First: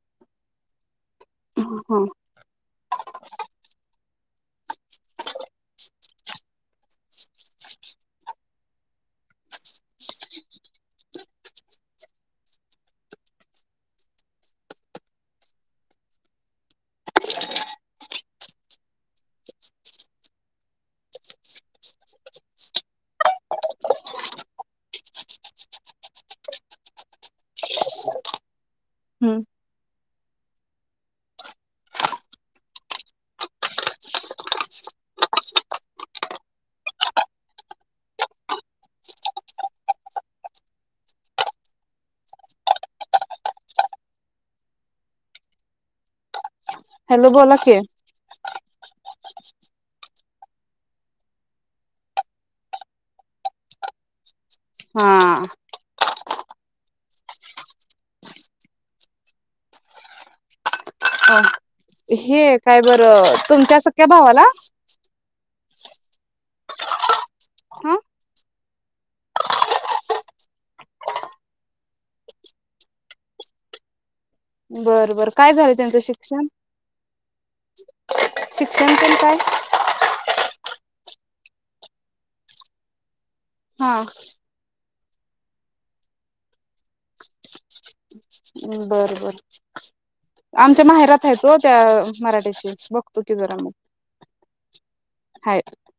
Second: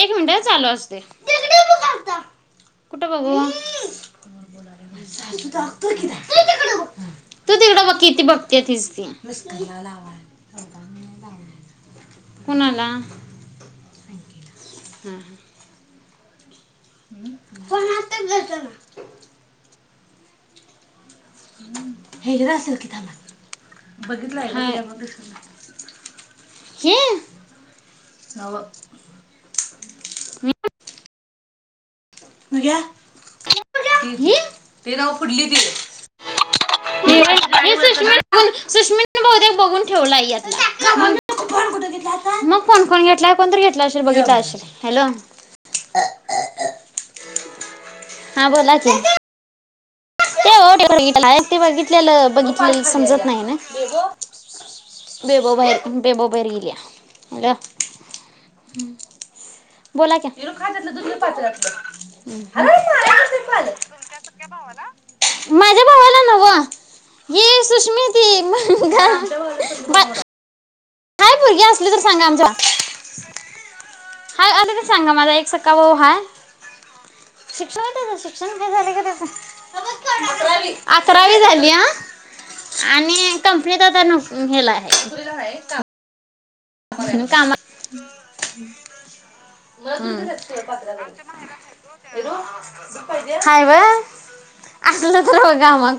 एक मिनिटं अं चालू असुदे. हम्म [unintelligible] कुठं बघू? [inaudible] ते तिकडं बघ. तू तिकडं बघ कि ती बघत्या तिझ ती. कोणाला? हं-हं पण आता भेटं ना. हेगडं असल की थांबा. बघितलाय काय? हाय. हे? न्हवं. [unintelligible] म ग्या, [unintelligible] तेर अ फुडली ती. ये ये सुष्मिन, सुष्मीन बहुते बघून ठेवला यातला. मग फोन कोण घेतला? कोणतर घेतला असेल बग हीत अशिल. हॅलो. हॅलो बोला की. हां बोला की. ते वो ते [unintelligible] ते बघितलेलं बघितलेल समजत नाही ना. हा बेबो बाहिर बेबो बाहिर गेलीया. बोला की. अ हे काय बरं, तुमच्या सख्या भावाला? माझ्या भावाला नव्हं. ही हा सुष्मि ती म्हंन गं. काय पोरगी असली तर सांगा आमच्या हाय आसली तर सांगा बरं बरं माझा एक काय झालं सक्का भाऊ त्यांचं हाय. शिक्षण शिक्षण शिक्षण काय झालय ग पण त्याचं? काय अकरावी झाली या आणि कंपनीत हा आता न हेला आहे. [inaudible] कामा बर बर आमच्या माहेरात आहेत हो त्या मराठीशी बघतो की जरा हाय मग व्हय? असलं तर हाय बगा मग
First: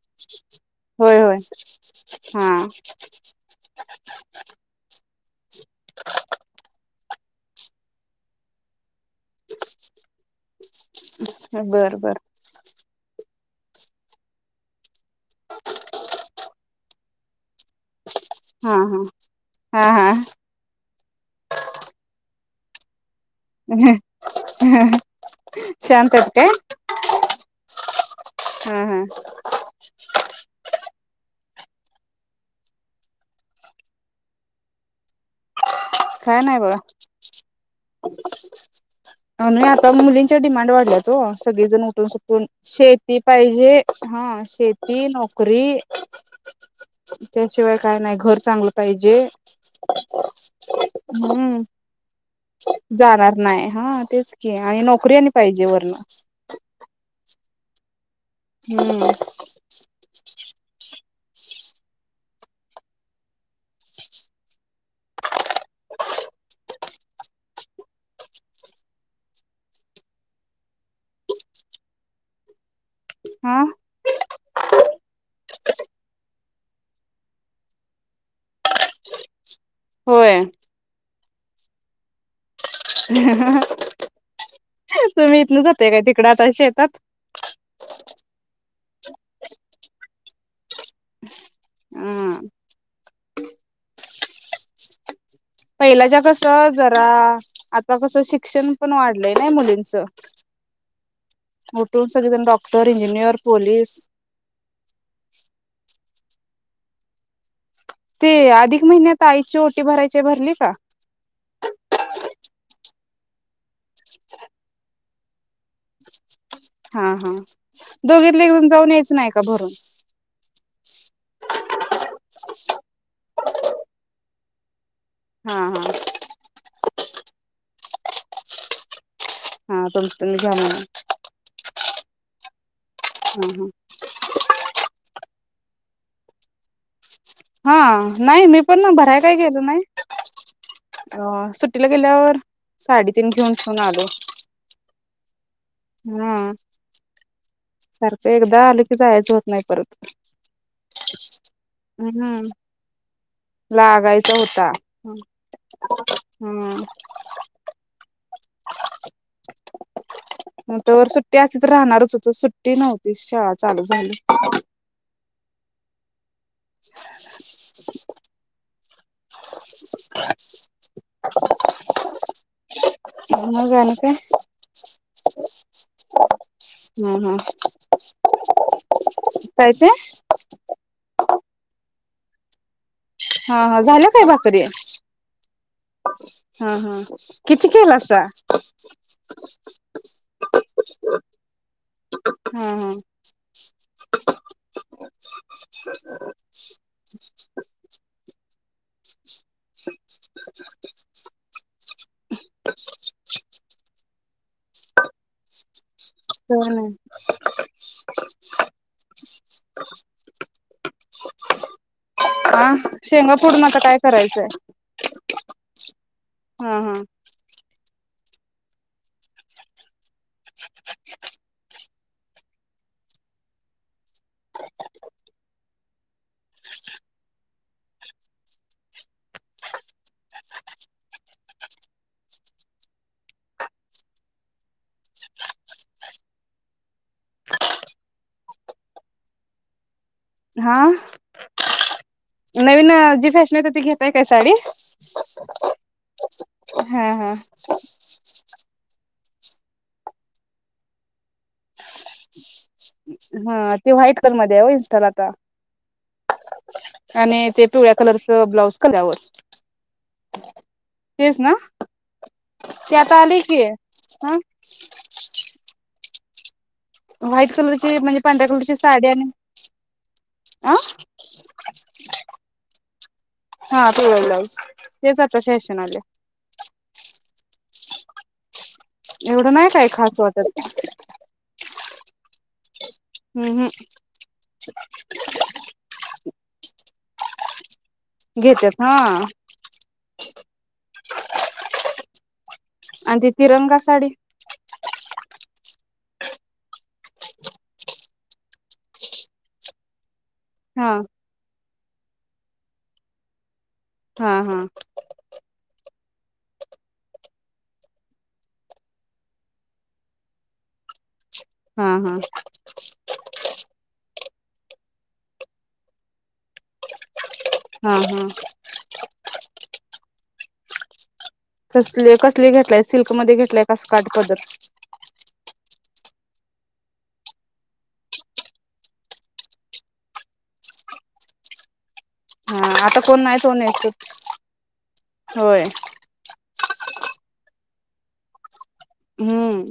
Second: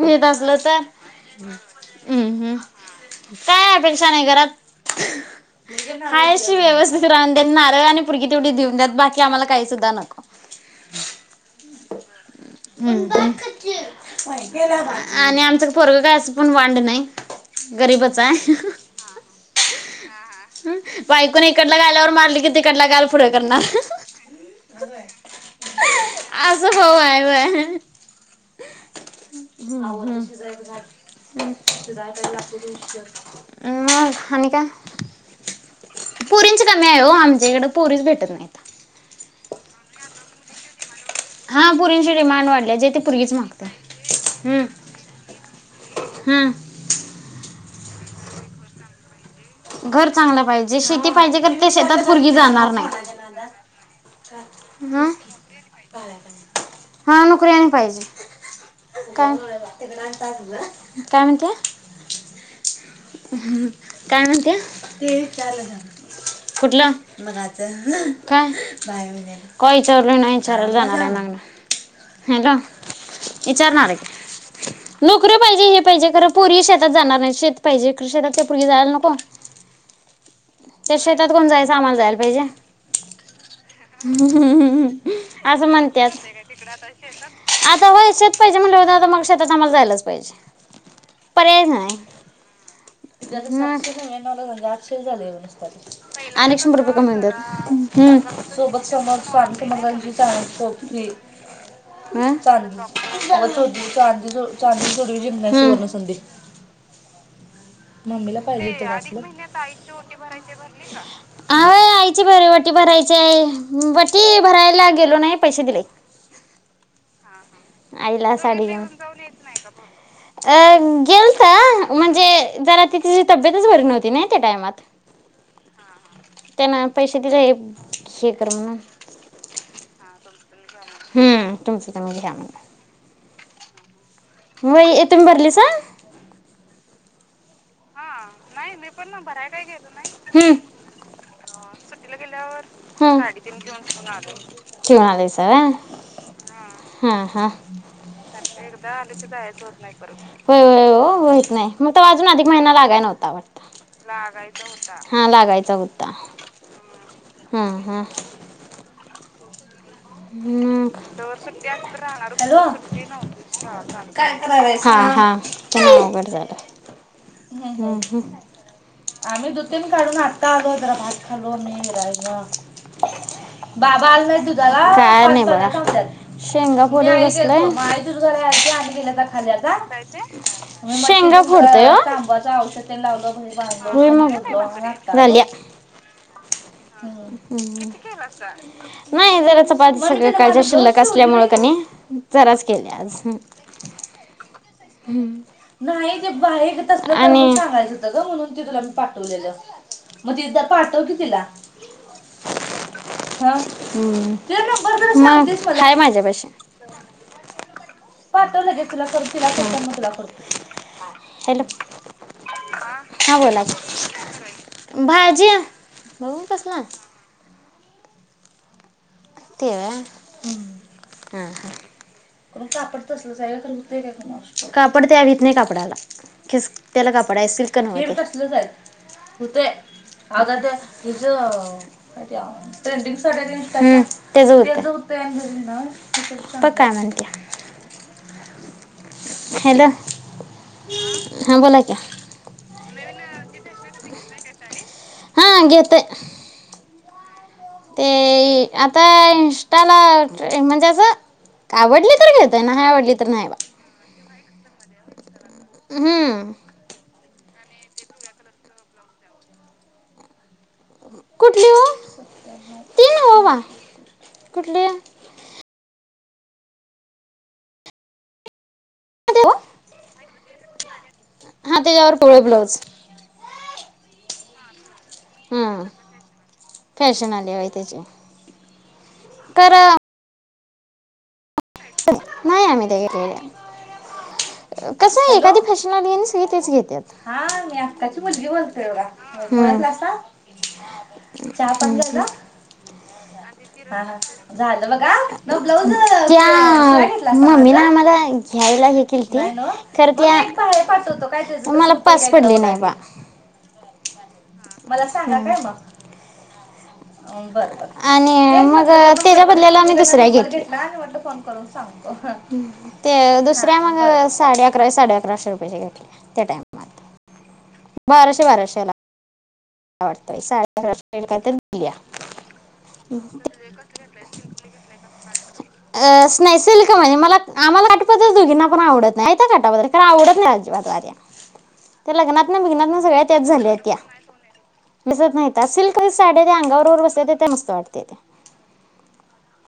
व्हीत असल तर होय होय हम् हम हा काय अपेक्षा नाही घरात हाय आशि व्यवस्थित राहुंदेत नारळ आणि पोरगी तेवढी दिवूनद्यात बाकी आम्हाला काही सुद्धा नको. बर बर आणि आमचं पोरगं काय असं पण वांड नाही. गरीबच हाय. हा हा हा हा बायकोन इकडल्या गाल्यावर मार तीकडला गाल पुढ करणार शांत आहेत काय असा भाऊ हाय होय. हा हा मग आणि काय? काय नाही पोरींची बघा कमी आहे हो आमच्या इकडं पोरीच भेटत नाहीत. आणि आता मुलींच्या डिमांड वाढल्यात. वो हा सगळीजण उठून पोरींची सुटून डिमांड वाढली जे ते शेती पोरगीच मागते. पाहिजे, हां हम्म. शेती, नोकरी हम्म त्याची शिवाय काय नाही घर चांगलं पाहिजे घर चांगलं पाहिजे. शेती पाहिजे खरं हम्म ते शेतात पोरगी जाणार नाही. जाणार नाय हा तेच की आणि हं नोकरी आणि पाहिजे वरण हा नोकरी आणि पाहिजे. हम्म काय? काय म्हणतिया? ह काय म्हणतिया? कुठलं? काय? कवा विचारलोय नाही विचारायला जाणार आहे मागणं. हॅलो हा विचारणार आहे नोकरी पाहिजे हे पाहिजे खर पुरगी शेतात जाणार नाही. शेत पायजे खर शेतात काय पुरगी जायला नको. होय. त्या शेतात कोण जायचं आम्हाला जायला पाहिजे. हुं हुं हुं तुम्ही इथन असं जाताय काय म्हणत्यात. तिकडं आता शेतात आता होय शेत पाहिजे म्हंटल्यावर आता मग शेतात आम्हाला जायलाच पाहिजे. ह [unintelligible] [unintelligible] पहिलाच्या अनेक कसं शंभर रुपये जरा कमी आता कसं शिक्षण पण होत्यात वाढलंय नाही मुलींचं उठून सगळेजण डॉक्टर इंजिनियर पोलीस हुं. [unintelligible] [unintelligible] ते अधिक महिन्यात आईची ओटी भरायची भरली का वटी भरायला गेलो नाही. पैसे दिले. हां हां. आईला साडी घेऊन भरून अ गेलत म्हणजे. जरा ती तीची तब्येतच बरी नव्हती नाही त्या टाइमात. हा हा त्यांना पैसे दिलय. शेखर म्हणा हा तुमच तुम्ही घ्या म्हणा. नवीन घ्या हं हं. व्हय येथून भरलीस. [inaudible] नाही मी पण भराय काय गेलो नाही अ सुट्टीला गेल्यावर साडीतीन घेऊन ठेवून आलो हा [unintelligible] सारखं एकदा आलं की जायचं होत नाही परत होय होय ओ होईत नाही. मी तर अजून हम्म अधिक महिना लाग लागायचा होता लागायचा होता. हम्म तवर सुट्टी असली तर राहणारच होतो सुट्टी नव्हती शाळा चालू झाली [unintelligible] [unintelligible] आम्ही दूध तेन काढून आता आलो. जरा भात खालो. मी हेरा मग आणि बाबा काय आल नाही दुध. काय नाही बघा शेंगा हा फोडत हा बसलोय. काय ते शेंगा फोडतोय ओ [unintelligible] हा हा झाल्या काय भाकरी झाल्या. हा हा किती केलासा नाही जरा चपाती सगळ कालच्या शिल्लक असल्यामुळं कणी जराच हा केले आज हम्म नाही ते बाह्यागत असल्या तर आणि सांगायचं होतं ग म्हणून तुझे [unintelligible] तिथं पाठव की तिला. हा. हम्म. हाय माझ्यापाशी हा [unintelligible] हॅलो हा शेंगा हा बोला फोडून आता काय करायचंय भाज्या. हा हा. ते होय. हम्म हम हम. कापड तसलंच हाय कापड त्या वीत नाही कापडाला खिस त्याला कापड आहे सिल्क न्हव. आगाध्या हीच. अरे देवा ट्रेंडिंग साड्या हम्म दिसताय का. तेच होतंय [unintelligible] बघ काय म्हणताय हॅलो. हा हां बोला की नवीन आज जी फॅशन नाही तर ती घेताय का साडी. हा घेताय. हा हा. ते आता इंस्टाला म्हणजे अस आवडली तर घेताय नाय आवडली तर नाही. हा ती व्हाईट कलर मध्ये आहे ओ इन्स्टाला आता हम्म. आणि ते पिवळ्या कलरच ब्लाउज कल्यावर. तेच ना कुठली हो ते तीन आता आले हो बा की ह कुठली व्हाईट कलरची म्हणजे पांढऱ्या कलरची. साड्याने आ. हां त्याच्यावर पिवळे ब्लाऊज हा पिवळा ब्लाऊज. तेच आता फॅशन आले. लाईव्ह आहे त्याचे एवढं नाही काही खास वाटत. [unintelligible] नाही आम्ही. हम् हम [unintelligible] कस आहे एखादी फॅशन आली सगळे तेच घेताय. हा म्या त्याची मुलगी घेतात बोलतोय हा बघा ओळखलासा. हाहा [unintelligible] चहा पाणी ह. अदीत हा झालं बघा मग ब्लाऊज त्या म ममी ना आम्हाला घ्यायला हे केलती खर. हे हा पाठवतो काय मला. पास पडले नाही बा. हा हा मला सांगा काय मगं. आणि मग त्याच्या बदल्याला आम्ही दुसऱ्या घेतो. हा हा ते दुसर्या मगं. साडे अकराशे साडे अकराशे [unintelligible] घेतल्या त्या टाईमाला. हा हा बाराशे बाराशेला. [unintelligible] दिल्या. कसले कसले घेतलाय सिल्कमध्ये घेतलाय कस काट पधर. [inaudible] [unintelligible] हा आता कोण नाही तो नेसत दिसत नाही होय ता सिल्करी साडी दया अंगाव [unintelligible] बस्तेतेत मस्त वाटते अ हम्म.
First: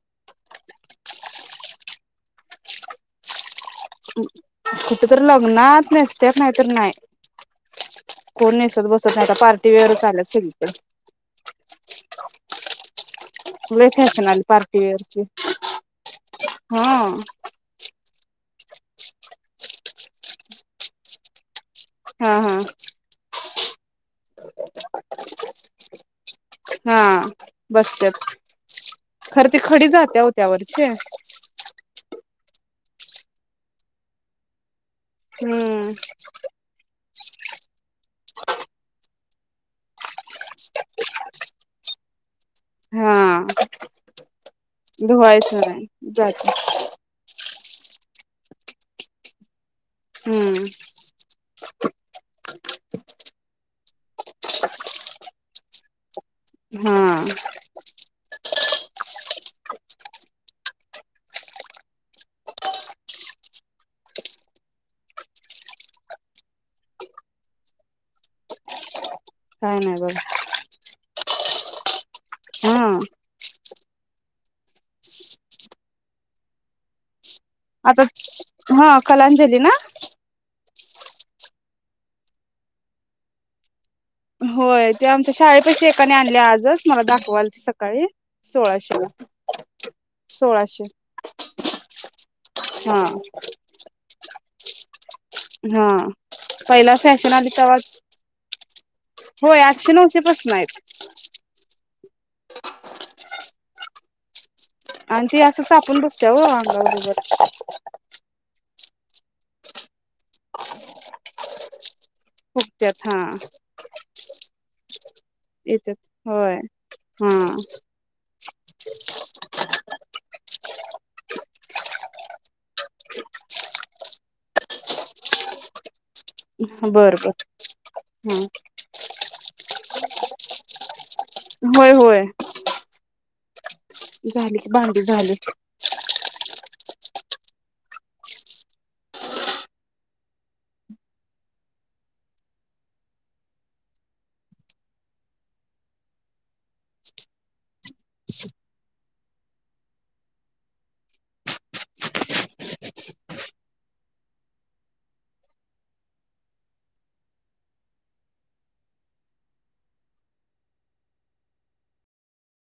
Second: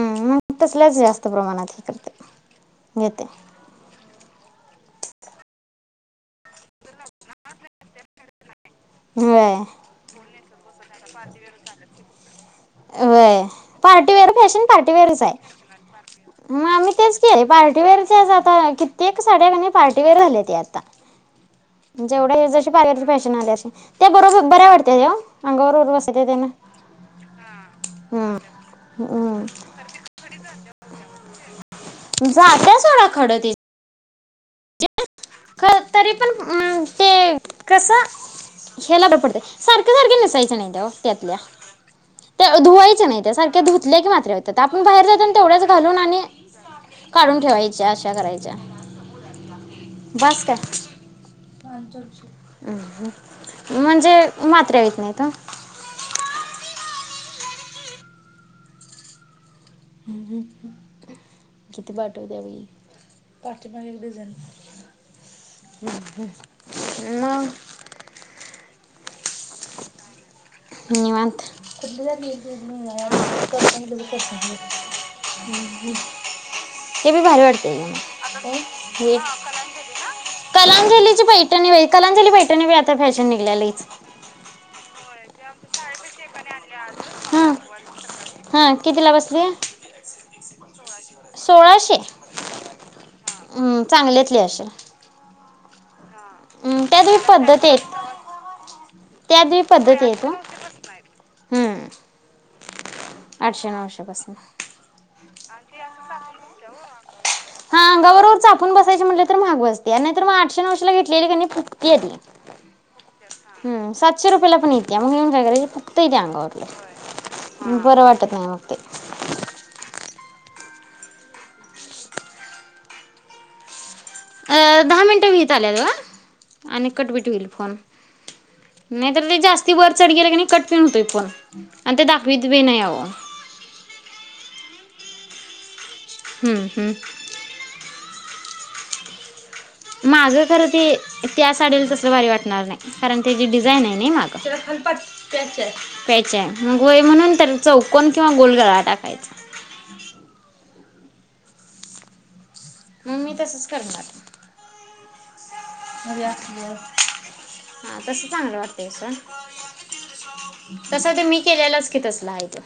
हम्ह मगं तसल्याच जास्त प्रमाणात करते घेते. कुठे तर लग्नात नेसत्यात. नाहीतरी नाही, कोण नेस बसत नाहीता होय पार्टी वेअर आल्यात सगळीकडे. वय लय पार्टीवेअर आली फॅशन पार्टीवेअरची पार्टीवेअरच आहे, म हा आम्ही तेच के पार्टीवेअरच आता ना कित्येक साड्या पार्टीवेअर राहिले ते आता. हा हा जेवढयाला [unintelligible] फॅशन आल्याशी. त्या बरोबर बऱ्या वाटते तेव अंगा बरोबर बसते [unintelligible] हा बसत्यात हम्म हम्म हम्म. त्यावरचे. झात्या सोडा खरं तिथं. हम्म तरी पण ते कस ह्याला रपडत. सारखं सारखं नस त्याच्या नाही त्यात धुवायच हा नाही त्या सारख्या धुत की मात्र हो आपण बाहेर जात धुवायचं तेवढ्याच नाही घालून आणि जात काढून ठेवाय अ अशा करायच्या. बस का? हम्म म्हणजे मात्र्या होइत नाही का. हा. [inaudible] काय नाही बघ. निवांत - हा हे बी भारी वाटतयं. आता हा कलांजली ना. कलांजलीची पैठणी बाई कलांजली पैठणी बी आता फॅशन निघल्या लईच. होय ते आमच्या शाळेपाशी एकाने आणळे आजच मला दाखवालती सकाळी हा सोळाशेला कितीला बसली? सोळाशे. सोळाशे हा हम् चांगल्यातली असेल. हा हं, पहिला त्यात बी फॅशन आली पद्धती आहेत तवाच त्यात होय बी आठशे पद्धती नऊशे आहेत हं. पासन आहेत. हं, आठशे [inaudible] आणि ती असं चापून बसत्या हो अंगाबरोबर [unintelligible] म्हणल तर महाग बस त्या नाय तर मग आठशे नऊशेला घेतलेली क नई फुगत्यात हा [unintelligible] हूं सातशे रुपयाला पण येतीया मग येऊन काय करायच येत्यात फुगतंय ते होय हा अंगावरलं वाटत नाय मग ते अं दहा मिनिटं व्हईत आल्यात [unintelligible] बर आणि बर कटबीट होईल फोन हं ती वर चढ गेल कनय कट पण होतय फोन होय आणि ते होय दाखवीत बी नाही अहो झाली. भांडी झाली. हं हम्म माज खरं ते त्या साडीला तसल भारी वाटणार नाही कारण त्याची डिझाईन हाय नी माग प्याचय मग व्हय म्हणून तर चौकन किंवा गोल गळा टाकायचा. म मी तसच करणारये हां तस चांगल वाटतय तस तर मी केलेलेच की तसल हाय ते